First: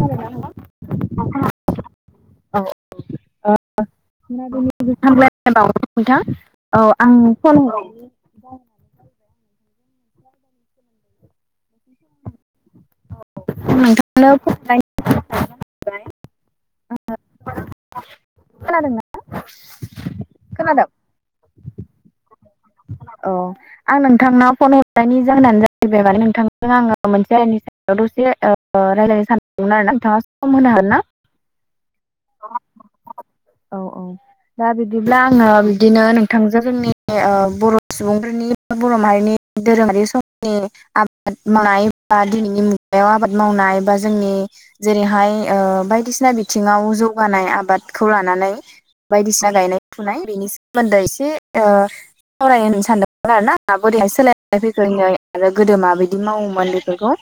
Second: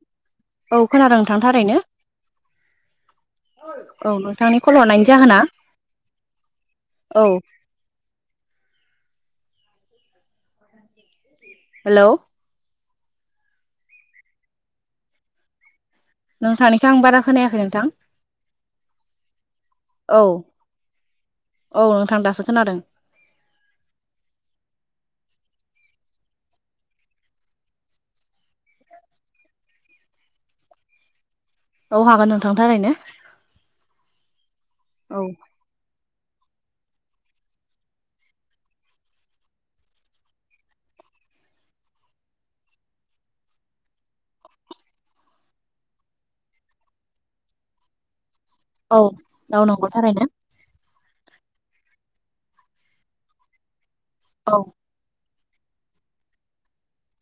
खोनादोंना औ खोनादों नोंथां थारैनो। औ औ। ओ औ नोंथांनि कल मोनाबिलिनि हरनायनि जाहोना हामग्लायनाय बावहरबाय नोंथां। औ आं फन हर [inaudible] हेलौ। औ। आं नोंथांनाव फन हरनायनि नोंथांनिखो आं बारा खोनायाखै नोंथां। खोनादोंना औ खोनादों? औ नोंथां दासो खोनादों। औ आं नोंथांनाव फन हरनायनि जाहोनानो जाहैबाय माने नोंथांजों आङो मोनसे आइनि सा दसे ओ रायज्लायनो सानदोंमोन आरोना। नोंथाङा सम होनो हागोन ना? औ हागोन नोंथां थारैनो। औ औ। दा बिदिब्ला औ आङो बिदिनो नोंथांजो ओ जोंनि बर' सुबुंफोरनि बर' माहारिनि धोरोमारि समनि आबाद मावनाय बा दिनैनि मुगायाव आबाद मावनाय बा जोंनि जेरैहाय ओ बायदिसिना बिथिङाव जौगानाय आबादखौ लानानै औ बायदिसिना औ गायनाय नंगौ फुनाय थारैनो बिनिस सोमोन्दै एसे ओ सावराय होनो सानदोंमोन आरो ना बोरैहाय सोलायनाय औ फैखो इनै आरो गोदो माबायदि मावोमोन बेफोरखौ‌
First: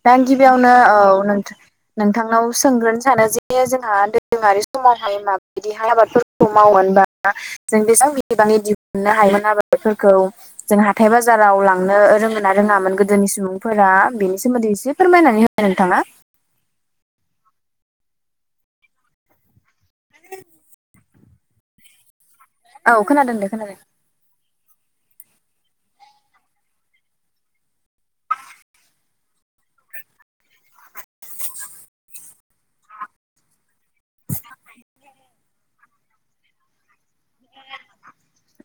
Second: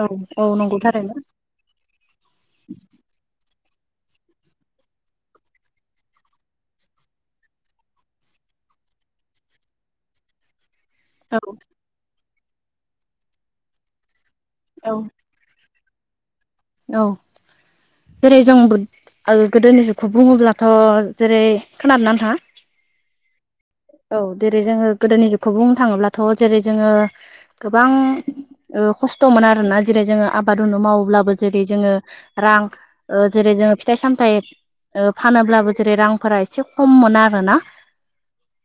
औ दा औ गिबियावनो नंगौ औ थारैनो नोंथा नोंथांनाव सोंग्रोनो सानो जे जोंहा दोरोङारि समावहाय माबायदिहाय आबादफोर खौ मावमोन बा जों बेसेबां बिनिबाङै दिहुननो हायोमोन आबा दफोरखौ जों हाथाय औ बाजाराव लांनो रोङो ना रोङामोन गोदोनि सुबुंफोरा बिनिस सोमोन्दै एसे औ फोरमायनानै होनाय नोंथाङा। औ जेरै जों बुद ओ गोदोनि जुगखौ बुङोब्लाथ' जेरै खोनादोंना नोथाङा? औ खोनादों दे खोनादों। औ देरै जोङो गोदोनिखौ बुंनो थाङोब्लाथ' जेरै जोङो गोबां ओ खस्थ'मोन आरोना जेरै जोङो आबाद उनु मावोब्लाबो जेरै जोङो रां ओ जेरै जोङो फिथाइ सामथाय ओ फानोब्लाबो जेरै रांफोरा एसे खममोन आरोना।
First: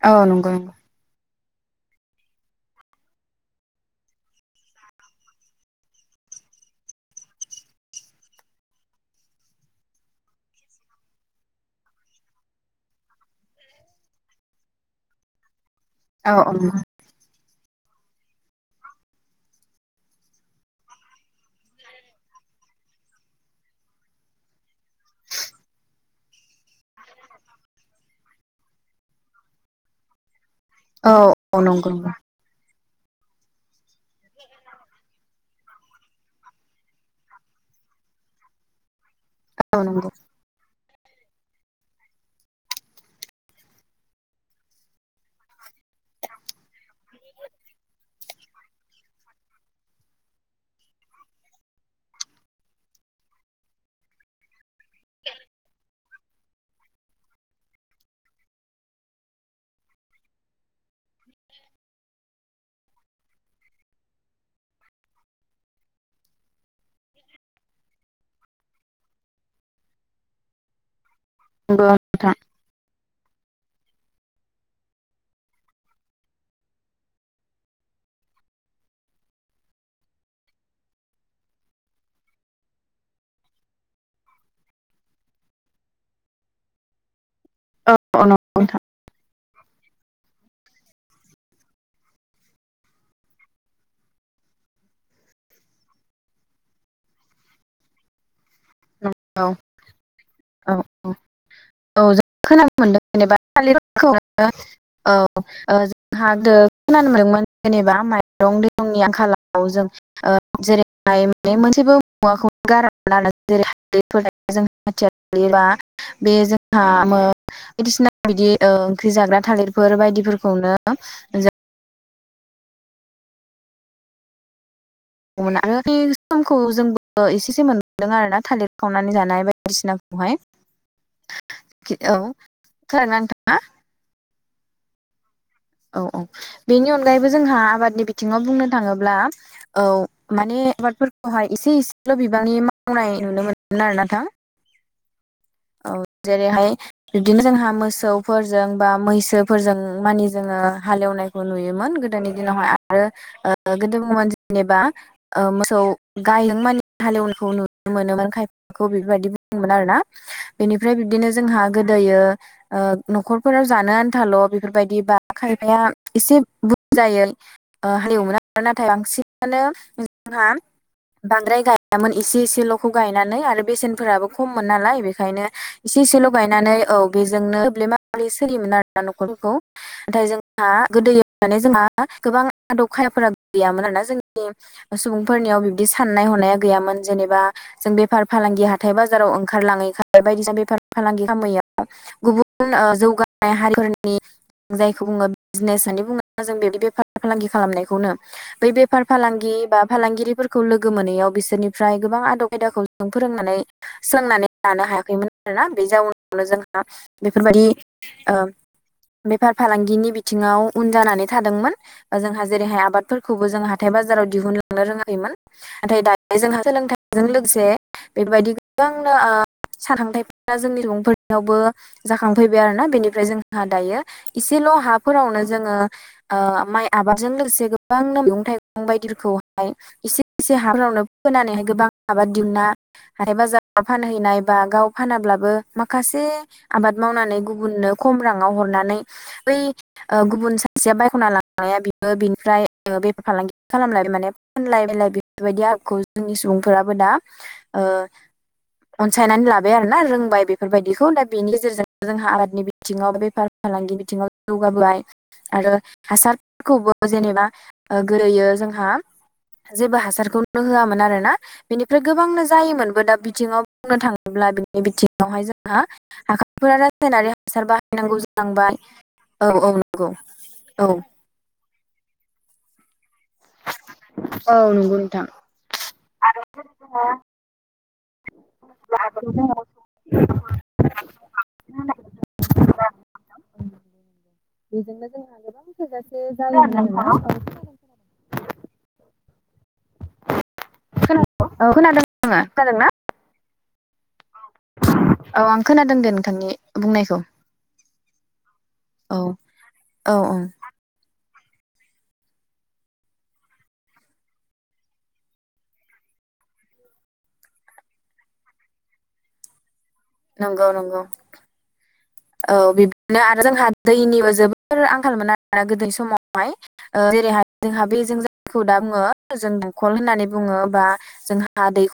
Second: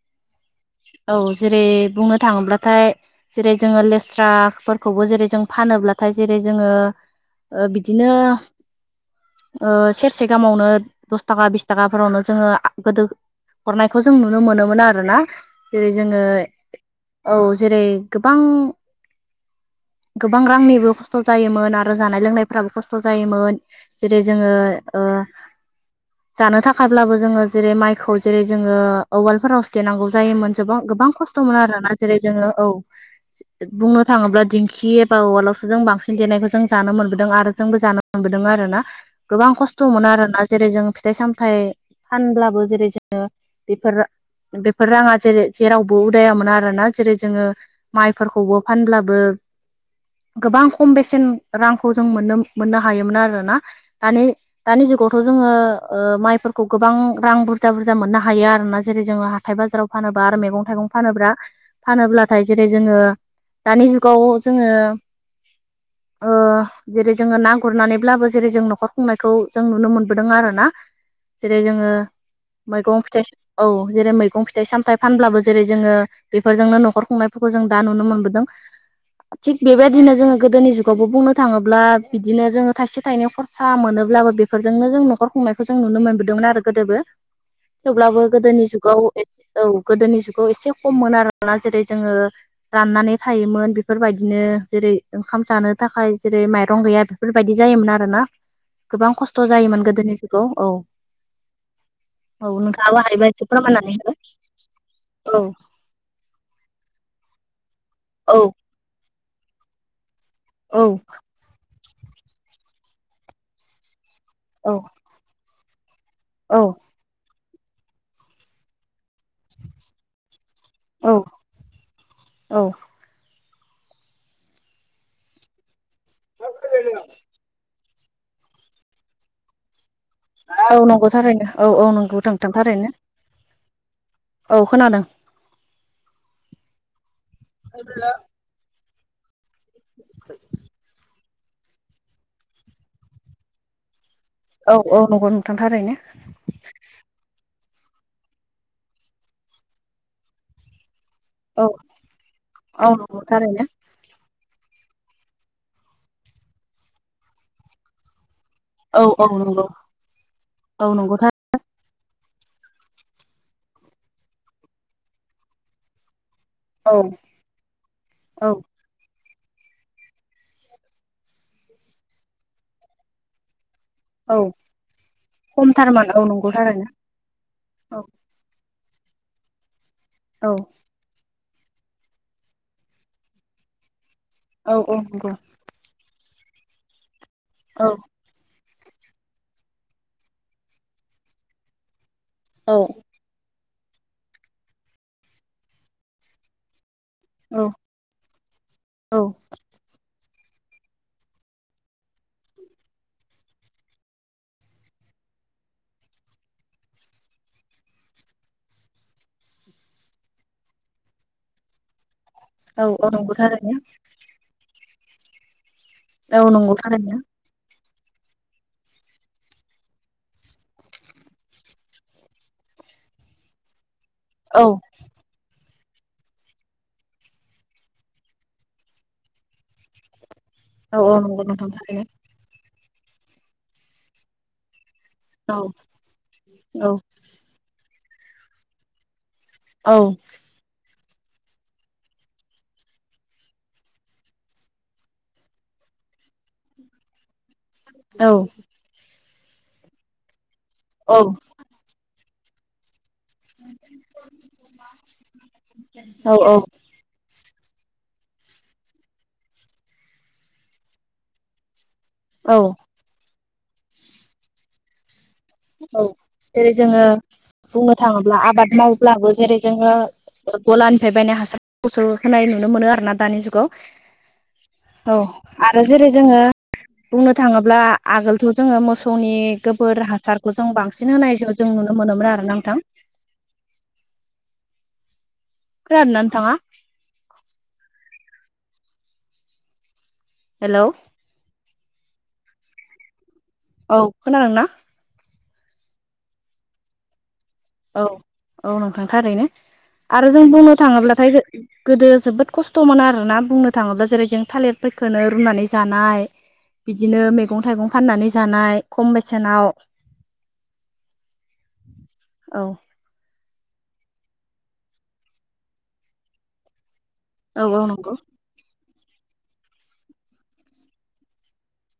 औ नंगौ नंगौ। औ जेरै बुंनो थाङोब्लाथाय जेरै जोङो लेस्राफोरखौबो जेरै जों फानोब्लाथाय जेरै जोङो ओ बिदिनो ओ सेरसे गाहामावनो दस थाखा बिस थाखाफोरावनो जोङो आ गोदो हरनायखौ जों नुनो मोनोमोन आरोना। जेरै जोङो औ औ नंगौ औ जेरै गोबां गोबां रांनिबो खस्थ' जायोमोन आरो जानाय लोंनाय फ्राबो खस्थ' जायोमोन जेरै जोङो ओ जानो थाखायाब्लाबो जोङो जेरै माइखौ जेरै जोङो औवालफोराव सो देनांगौ जायोमोन। जोबां गोबां औ खस्थ' औ मोनो नंगौ आरोना नंगौ जेरै जोङो औ। बुंनो थाङोब्ला दिंखि एबा औवालावसो जों बांसिन देनायखौ जों जानो मोनबो दों आरो जोंबो जानो मोनबोदों आरोना। गोबां औ खस्थ'मोन नंगौ आरोना। जेरै जों फिथाइ सामथाइ फानब्लाबो जेरै जोङो बेफोर बेफोर राङा जेरै जेरावबो उदायामोन आरोना। जेरै जोङो माइफोरखौबो फानब्लाबो गोबां खम बेसेन रां खौ जों मोननो मोननो हायोमोन आरोना। दानि दानि जुगावथ' जोङो ओ माइफोरखौ गोबां रां बुरजा बुरजा मोननो हायो आरोना जेरै जोङो हा हाथाय बाजाराव फानोब्ला आरो मैगं थाइगं फानोब्ला फानोब्लाथाय जेरै जोङो दानि जुगाव जोङो ओ जेरै जोङो ना गुरनानैब्लाबो जेरै जों न'खर खुंनायखौ जों नुनो मोनबोदों आरो ना जेरै जोङो नंगौ नोंथां मैगं फिथाइ औ जेरै मैगं फिथाइ सामथाइ फानब्लाबो जेरै जोङो बेफोरजोंनो न'खर खुंनायफोरखौ जों दा नुनो मोनबोदों थिग बेबायदिनो जोङो गोदोनि जुगावबो बुंनो थाङोब्ला ब्ला बिदिनो जोङो थाइसे थाइनै खरसा मोनोब्लाबो बेफोरजोंनो जों न'खर खुंनायखौ जों नुनो मोनबोदोंमोन आरो गोदोबो औ थेवब्लाबो औ नंगौ गोदोनि नोंथां जुगाव एसे औ गोदोनि जुगाव एसे खममोन आरो जेरै जोङो राननानै थायोमोन बेफोरबायदिनो जेरै ओंखाम जानो थाखाय जेरै माइरं गैया बेफोरबायदि जायोमोन आरोना गोबां नंगौ खस्थ' औ जायोमोन गोदोनि जुगाव औ औ जों खोनानो नोंथाङाबो मोनदों हायोबा जेनेबा एसे थालिर फोरमायनानै फोरखौनो औ हो आोंहा खोनानो मोनदोंमोन जेनेबा औ माइरं दैरंनि आंखालाव जों औ जेरैहाय माने मोनसेबो मुवाखौ गारामोन आरो जेरै [unintelligible] औ [unintelligible] बे औ जोंहा मो बायदिसिना बिदि ओंख्रि जाग्रा थालिरफोर बायदिफोरखौनो औ जा औ आरो बे समखौ जोंबो एसे एसे मोनबोदों आरोना थालिर खावनानै जानाय बा बायदिसिनाखौहाय औ नंगौ थारैनो औ औ नंगौ नोंथां थारैनो खोनादोंना नोथाङा औ खोनादों औ-औ बेनि अनगायैबो जोंहा आबादनि बिथिङाव बुंनो थाङोब्ला औ माने आबादफोरखौहाय एसे एसेल' बिबांनि मावनाय नुनो मोनोमोन आरोना नोंथां औ-औ नंगौ नोंथां औ थारैनो जेरैहाय बिदिनो जोंहा मोसौफोरजों बा मैसोफोरजों मानि जोङो हाले एवनाय खौ औ नुयोमोन गोदोनि दिनावहाय औ नंगौ थारैनो आरो गोदोमोन जेनेबा मोसौ गायजों मानि हाले एवनायखौ नुनो मोनोमोन खाय खौ औ औ बेफोरबायदि नंगौ बुंङोमोन आरोना औ बेनिफ्राय नंगौ बिब्दिनो थार जोंहा गोदोयो ओ न'खरफोराव जानो आन्थाल' बेफोरबायदि बा खायफाया एसे औ बुरजायै हालेवोन औ आरो नाथाय बांसिनानो जोंहा बांद्राय गायामोन एसे एसेल'खौ गायनानै आरो बेसेनफोराबो औ खममोन नालाय बेखायनो इसे खमथारमोन औ एसेल' नंगौ गायनानै थारैनो औ बेजोंनो थोब्ले औ माब्ले सोलियोमोन आरोना न'खरफोरखौ नाथाय औ जोंहा गोदोयै माने जोंहा गोबां आदब खायदाफोरा गैयामोन आरो औ जोंनि औ नंगौ सुबुंफोरनियाव बिदि साननाय हनाया गैयामोन जेनेबा औ जों बेफार फालांगि हाथाय बाजाराव ओंखारलाङै हाराय बायदिसिना बेफार फालांगि खामैयाव गुबुन औ जौगा नाय हारि फोरनि जायखौ बुङो बिजनेस होननानै बुङो जों बे बेफार फालांगि औ खालामनायखौनो बै बेफार औ फालांगि बा फालांगिरिफोरखौ लोगो मोनैयाव बिसोरनिफ्राय गोबां आदब खायदाखौ फोरोंनानै सोलोंनानै लानो हायाखैमोन आरोना बे जाउनावनो जोंहा बेफोरबायदि बेफार फालांगिनि बिथिङाव उन जानानै थादोंमोन जोंहा जेरैहाय औ औ नंगौ आबादफोरखौबो जों थारैनो हाथाय बाजार जाराव दिहुनलांनो रोङाखैमोन नाथाय दायो औ जोंहा नंगौ थारैनो सोलोंथाइजों लोगोसे बेफोरबायदि गोबांनो साखांथायफोरा जोंनि सुबुंफोरनियावबो जाखांफैबाय आरोना बेनिफ्राय जोंहा दायो औ इसेल' हाफोरावनो जोङो ओ माइ आबादजों लोगोसे गोबां मैगं थाइगं बायदिखौहाय एसे एसे औ हाफोरावनो औ नंगौ फोनानैहाय नोंथां गोबां थारैनो आबाद दिहुनना हाथाय बाजाराव फानहैनाय बा गाव फानाब्लाबो औ माखासे औ आबाद मावनानै गुबुननो खम राङाव हरनानै बै औ ओ गुबुन सा सासेया बायख'ना लाङो बिबो बिनिफ्राय बेफार फालांगि खालामलायबाय माने फानलाय बायलाय बे फोरबायदि आदबखौ जोंनि सुबुंफोराबो दा ओ औ। अनसायनानै लाबाय आरोना रोंबाय बेफोरबायदिखौ दा बेनि गेजेरजों जोंहा आबादनि बिथिङाव बे बेफार फालांगि बिथिङाव जौगाबाय आरो औ औ हासारफोरखौबो जेनेबा ओ गोरैयो जोंहा जेबो हासारखौनो होआमोन आरो ना। बिनिफ्राय गोबांनो औ जायोमोनबो दा बिथिङाव बुंनो थाङोब्ला बिनि बिथिङावहाय जों हा औ जेरै हाखारफोरा जोङो रासायनारि हासार बुंनो बाहायनांगौ थाङोब्ला आबाद जालांबाय मावब्लाबो औ जेरै औ जोङो नंगौ। औ गलानिफ्राय बायनाय हासारखौसो होनाय नुनो मोनो आरो ना दानि जुगाव। नंगौ औ नोंथां आरो जेरै जोङो बुंनो थाङोब्ला आगोलथ' जोङो मोसौनि बेजोंनो गोबोर हासार आं बांसिन होनाय जों नुनो मोनोमोन आरो ना नोंथां। बेजोंनो जोंहा गोबां थोजासे खोनादोंना नोंथाङा हेलौ [unintelligible] [unintelligible] [inaudible] खोना औ खोनादों। [unintelligible] खोनादोंना? औ खोनादों ना? औ आं खोनादों दे नोंथांनि बुंनायखौ। औ औ नोंथां थारैनो औ औ आरो जों बुंनो थाङोब्लाथाय गो गोदो जोबोद खस्थ' मोनो आरोना बुंनो थाङोब्ला जेरै जों थालिर फोरखोनो रुनानै जानाय। बिदिनो मैगं थाइगं फाननानै जानाय खम बेसेनाव। नंगौ नंगौ। औ बि आरो जोंहा दैनिबो जोबोर आंखाल मोन आरोना गोदो समावहाय ओ जेरैहाय औ औ जोंहा बे नंगौ जों जायखौ दा बुङो जों दंखल होननानै बुङो बा जोंहा दैख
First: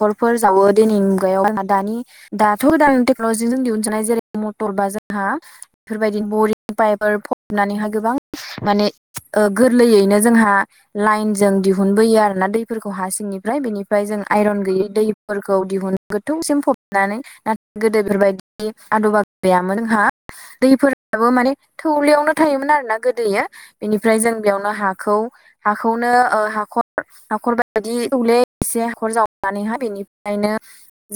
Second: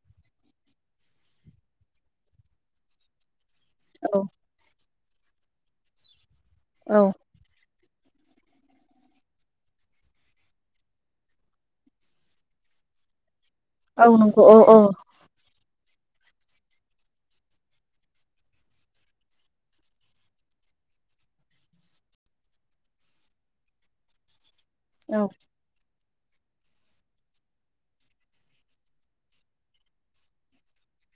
खलफोर जावो दिनैनि मुगायावहा दानि दाथ' [unintelligible] जों दिहुनजानाय औ जेरै मटर बा जोंहा बेफोरबायदि बरिं औ पाइपार हाबनानैहाय गोबां माने ओ गोरलैयैनो जोंहा लाइन जों दिहुनबोयो आरोना दैफोरखौ हा सिंनिफ्राय बेनिफ्राय औ जों नंगौ औ आइरन औ गैयै दै दैफोरखौ दिहुननो गोथौसिम फबनानै नाथाय गोदो बेफोरबायदि आदबा गैयामोन जोंहा। दैफोराबो माने थौलयावनो थायोमोन आरो ना गोदोयो बेनिफ्राय जों बेयावनो हा खौ औ हाखौनो ओ हाखर हाखर बायदि थौले एसे हाखर जाव साननानैहाय बेनिफ्रायनो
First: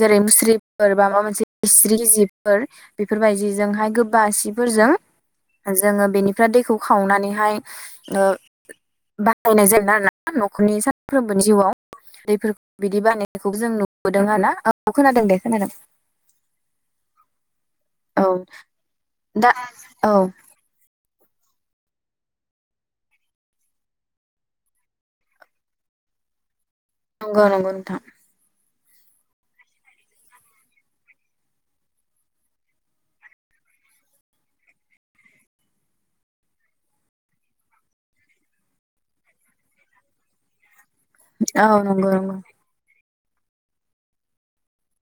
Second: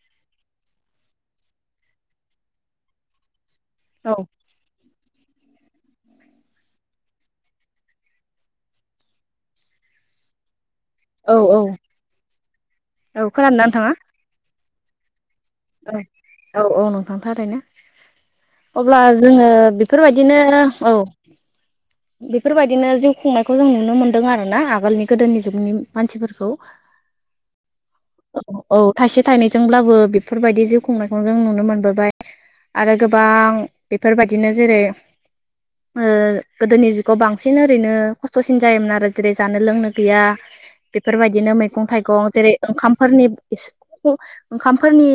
जेरै मुस्रिफोर बा माबा मोनसे इस्रि जिफोर बेफोरबायदिजोंहाय औ गोबा सि फोरजों जोङो बेनिफ्राय दैखौ खावनानैहाय ओ बाहायनाय जायो ना न'खरनि औ सानफ्रोमबोनि औ जिउआव दै बिदि औ बानायनायखौबो खोनादोंना जों नोंथाङा नुबोदों। दों आरोना औ खोनादों दे खोनादों। औ औ नोंथां थारैनो। औ अब्ला दा जोङो औ बेफोरबायदिनो औ [inaudible] बेफोरबायदिनो जिउ खुंनायखौ जों नुनो मोनदों आरो ना आगोलनि गोदोनि जुगनि मानसिफोरखौ। नंगौ नंगौ नोंथां। औ औ थाइसे थाइनैजोंब्लाबो बेफोरबायदि जिउ खुंनायखौ जों नुनो मोनबोबाय। आरो गोबां बेफोरबायदिनो जेरै [inaudible] गोदोनि जुगाव बांसिन ओरैनो खस्थ'सिन जायोमोन आरो जेरै जानो लोंनो गैया। बेफोरबायदिनो औ मैगं नंगौ थाइगं नंगौ जेरै ओंखामफोरनि ओंखाम। फोरनि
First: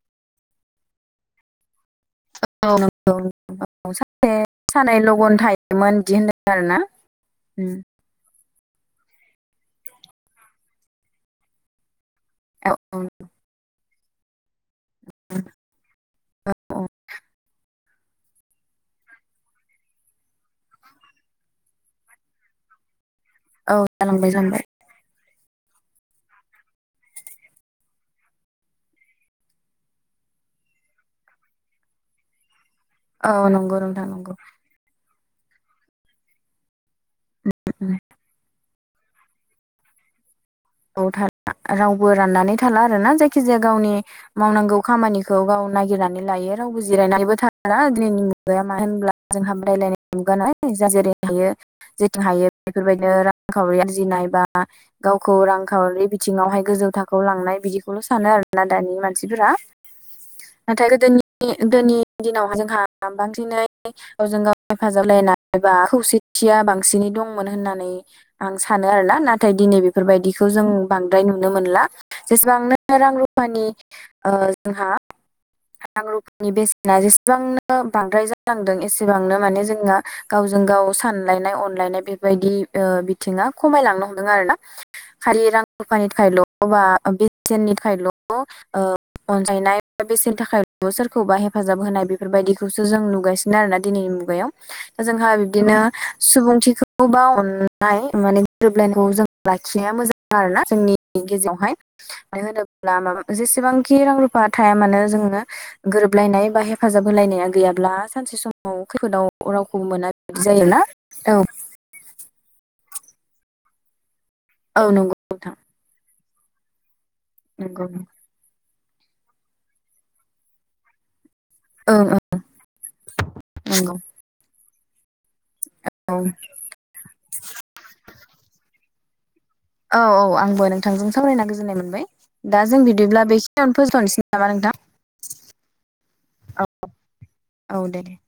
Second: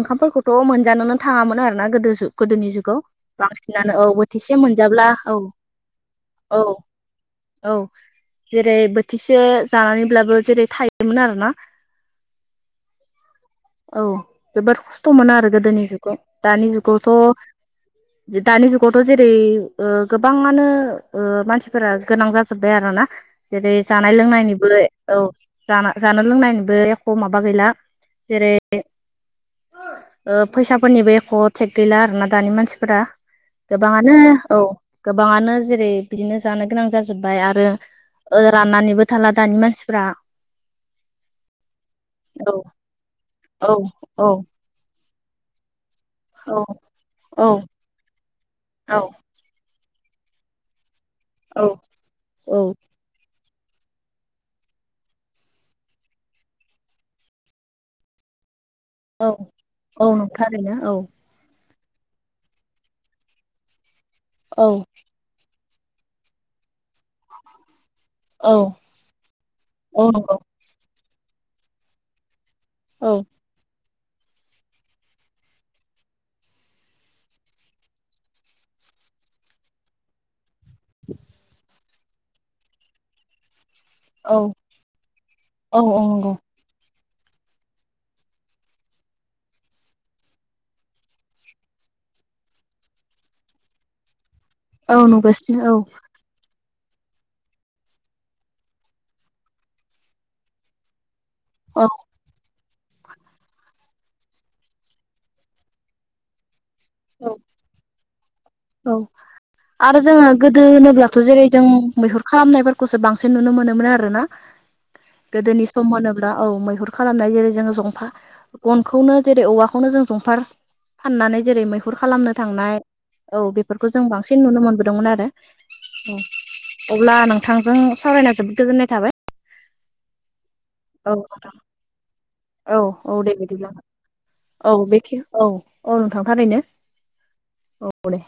ओंखामफोरखौथ' मोनजानोनो थाङामोन आरोना गोदो जुग गोदोनि औ जुगाव नंगौ बांसिनानो औ सासे बोथिसे सानै मोनजाब्ला लगन औ थायोमोन बिदि होनदों औ। आरोना उम औ जेरै बोथिसे जानानैब्लाबो जेरै थायोमोन आरोना। औ औ औ जोबोद खस्थ'मोन आरो गोदोनि जुगाव दानि औ जुगावथ' दानि जुगावथ' जेरै ओ गोबाङानो ओ मानसिफोरा गोनां जा जोब्बाय आरो ना औ जेरै जानाय जालांबाय जालांबाय लोंनायनिबो औ जा जानाय लोंनायनिबो एख' माबा गैला जेरै ओ फैसाफोरनिबो एख' टेक गैला आरोना दानि मानसि फोरा औ नंगौ नोंथां गोबाङानो नंगौ औ गोबाङानो जेरै बिदिनो जानो गोनां जाजोबबाय आरो ओ राननानैबो थाला दानि मानसिफ्रा औ थाला रावबो औ राननानै थाला आरोना जायखि जाया औ गावनि औ मावनांगौ खामानिखौ गाव नागिरनानै लायो औ रावबो जिरायनानैबो औ थाला दिनैनि मुगाया मानो औ होनब्ला जोंहा बादायलायनाय मुगानालाय जाय जेरै हायो औ जेथिं हायो औ बेफोरबायदि नो रांखावरि आरजिनाय बा [inaudible] रांखावरि बिथिङावहाय गोजौ थाखोआव लांनाय बिदिखौल' सानो आरो। ना दानि औ मानसिफोरा। औ थारैनो नाथाय औ गोदोनि गोदोनोनि दिनाव जोंहा बांसिनै गावजों गाव औ हेफाजाब होलायनाय एबा खौसेथिया बांसिनै दंमोन होननानै आं औ सानो आरो ना नाथाय दिनै औ नंगौ बेफोरबायदिखौ जों बांद्राय नुनो मोनला जेसेबांनो औ रां रुफानि ओ जोंहा रां रुफानि बेसेना जेसेबांनो बांद्राय जालांदों एसेबांनो माने जोंना गावजों गाव सानलायनाय अनलायनाय बेबायदि बिथिङा खमायलांनो हम दों औ आरो ना औ खालि रां औ रुफानि नंगौ थाखायल' अब्ला बेसेननि थाखायल' अनजायनाय बेसेन नि थाखायल' सोरखौबा हेफाजाब होनाय बेफोरबायदिखौसो जों नुगासिनो आरो ना दिनैनि मुगायाव। औ जोंहा नुगासिनो बिबदिनो औ सुबुंथिखौ बा अननाय माने गोरोबलायनायखौ जों लाखिनाया मोजां आरो ना जोंनि जोंनि गेजेरावहाय औ मानो होनोब्ला माबा जेसेबांखि रां रुफा थाया मानो जोङो गोरोबलायनाय बा हे हेफाजाब औ होलायनाया गैयाब्ला सानसे समाव औ खैफोदाव रावखौबो आरो मोना जोङो बिदि गोदो जायोना होनोब्लाथ' औ। जेरै जों मैहुर खालामनायफोरखौसो बांसिन नुनो मोनोमोनो आरो ना। औ नंगौ। नोंथां गोदोनि सम होनोब्ला औ मैहुर खालामनाय जेरै जों नंगौ जंफा गनखौनो जेरै औवाखौनो जों जंफार फाननानै जेरै मैहुर ओं ओं खालामनो थांनाय औ बेफोरखौ नंगौ जों बांसिन नुनो मोनबोदोंमोन आरो औ। अब्ला नोंथांजों सावरायनाय जोबोद गोजोननाय थाबाय। औ औ आंबो नों नोंथांजों औ सावरायना नोंथां गोजोननाय मोनबाय दा औ जों औ बिदिब्ला दे बेखिनियावनो फोजोबथ'नोसै नामा औ नोंथां। बेखे औ औ नोंथां थारैनो औ दे।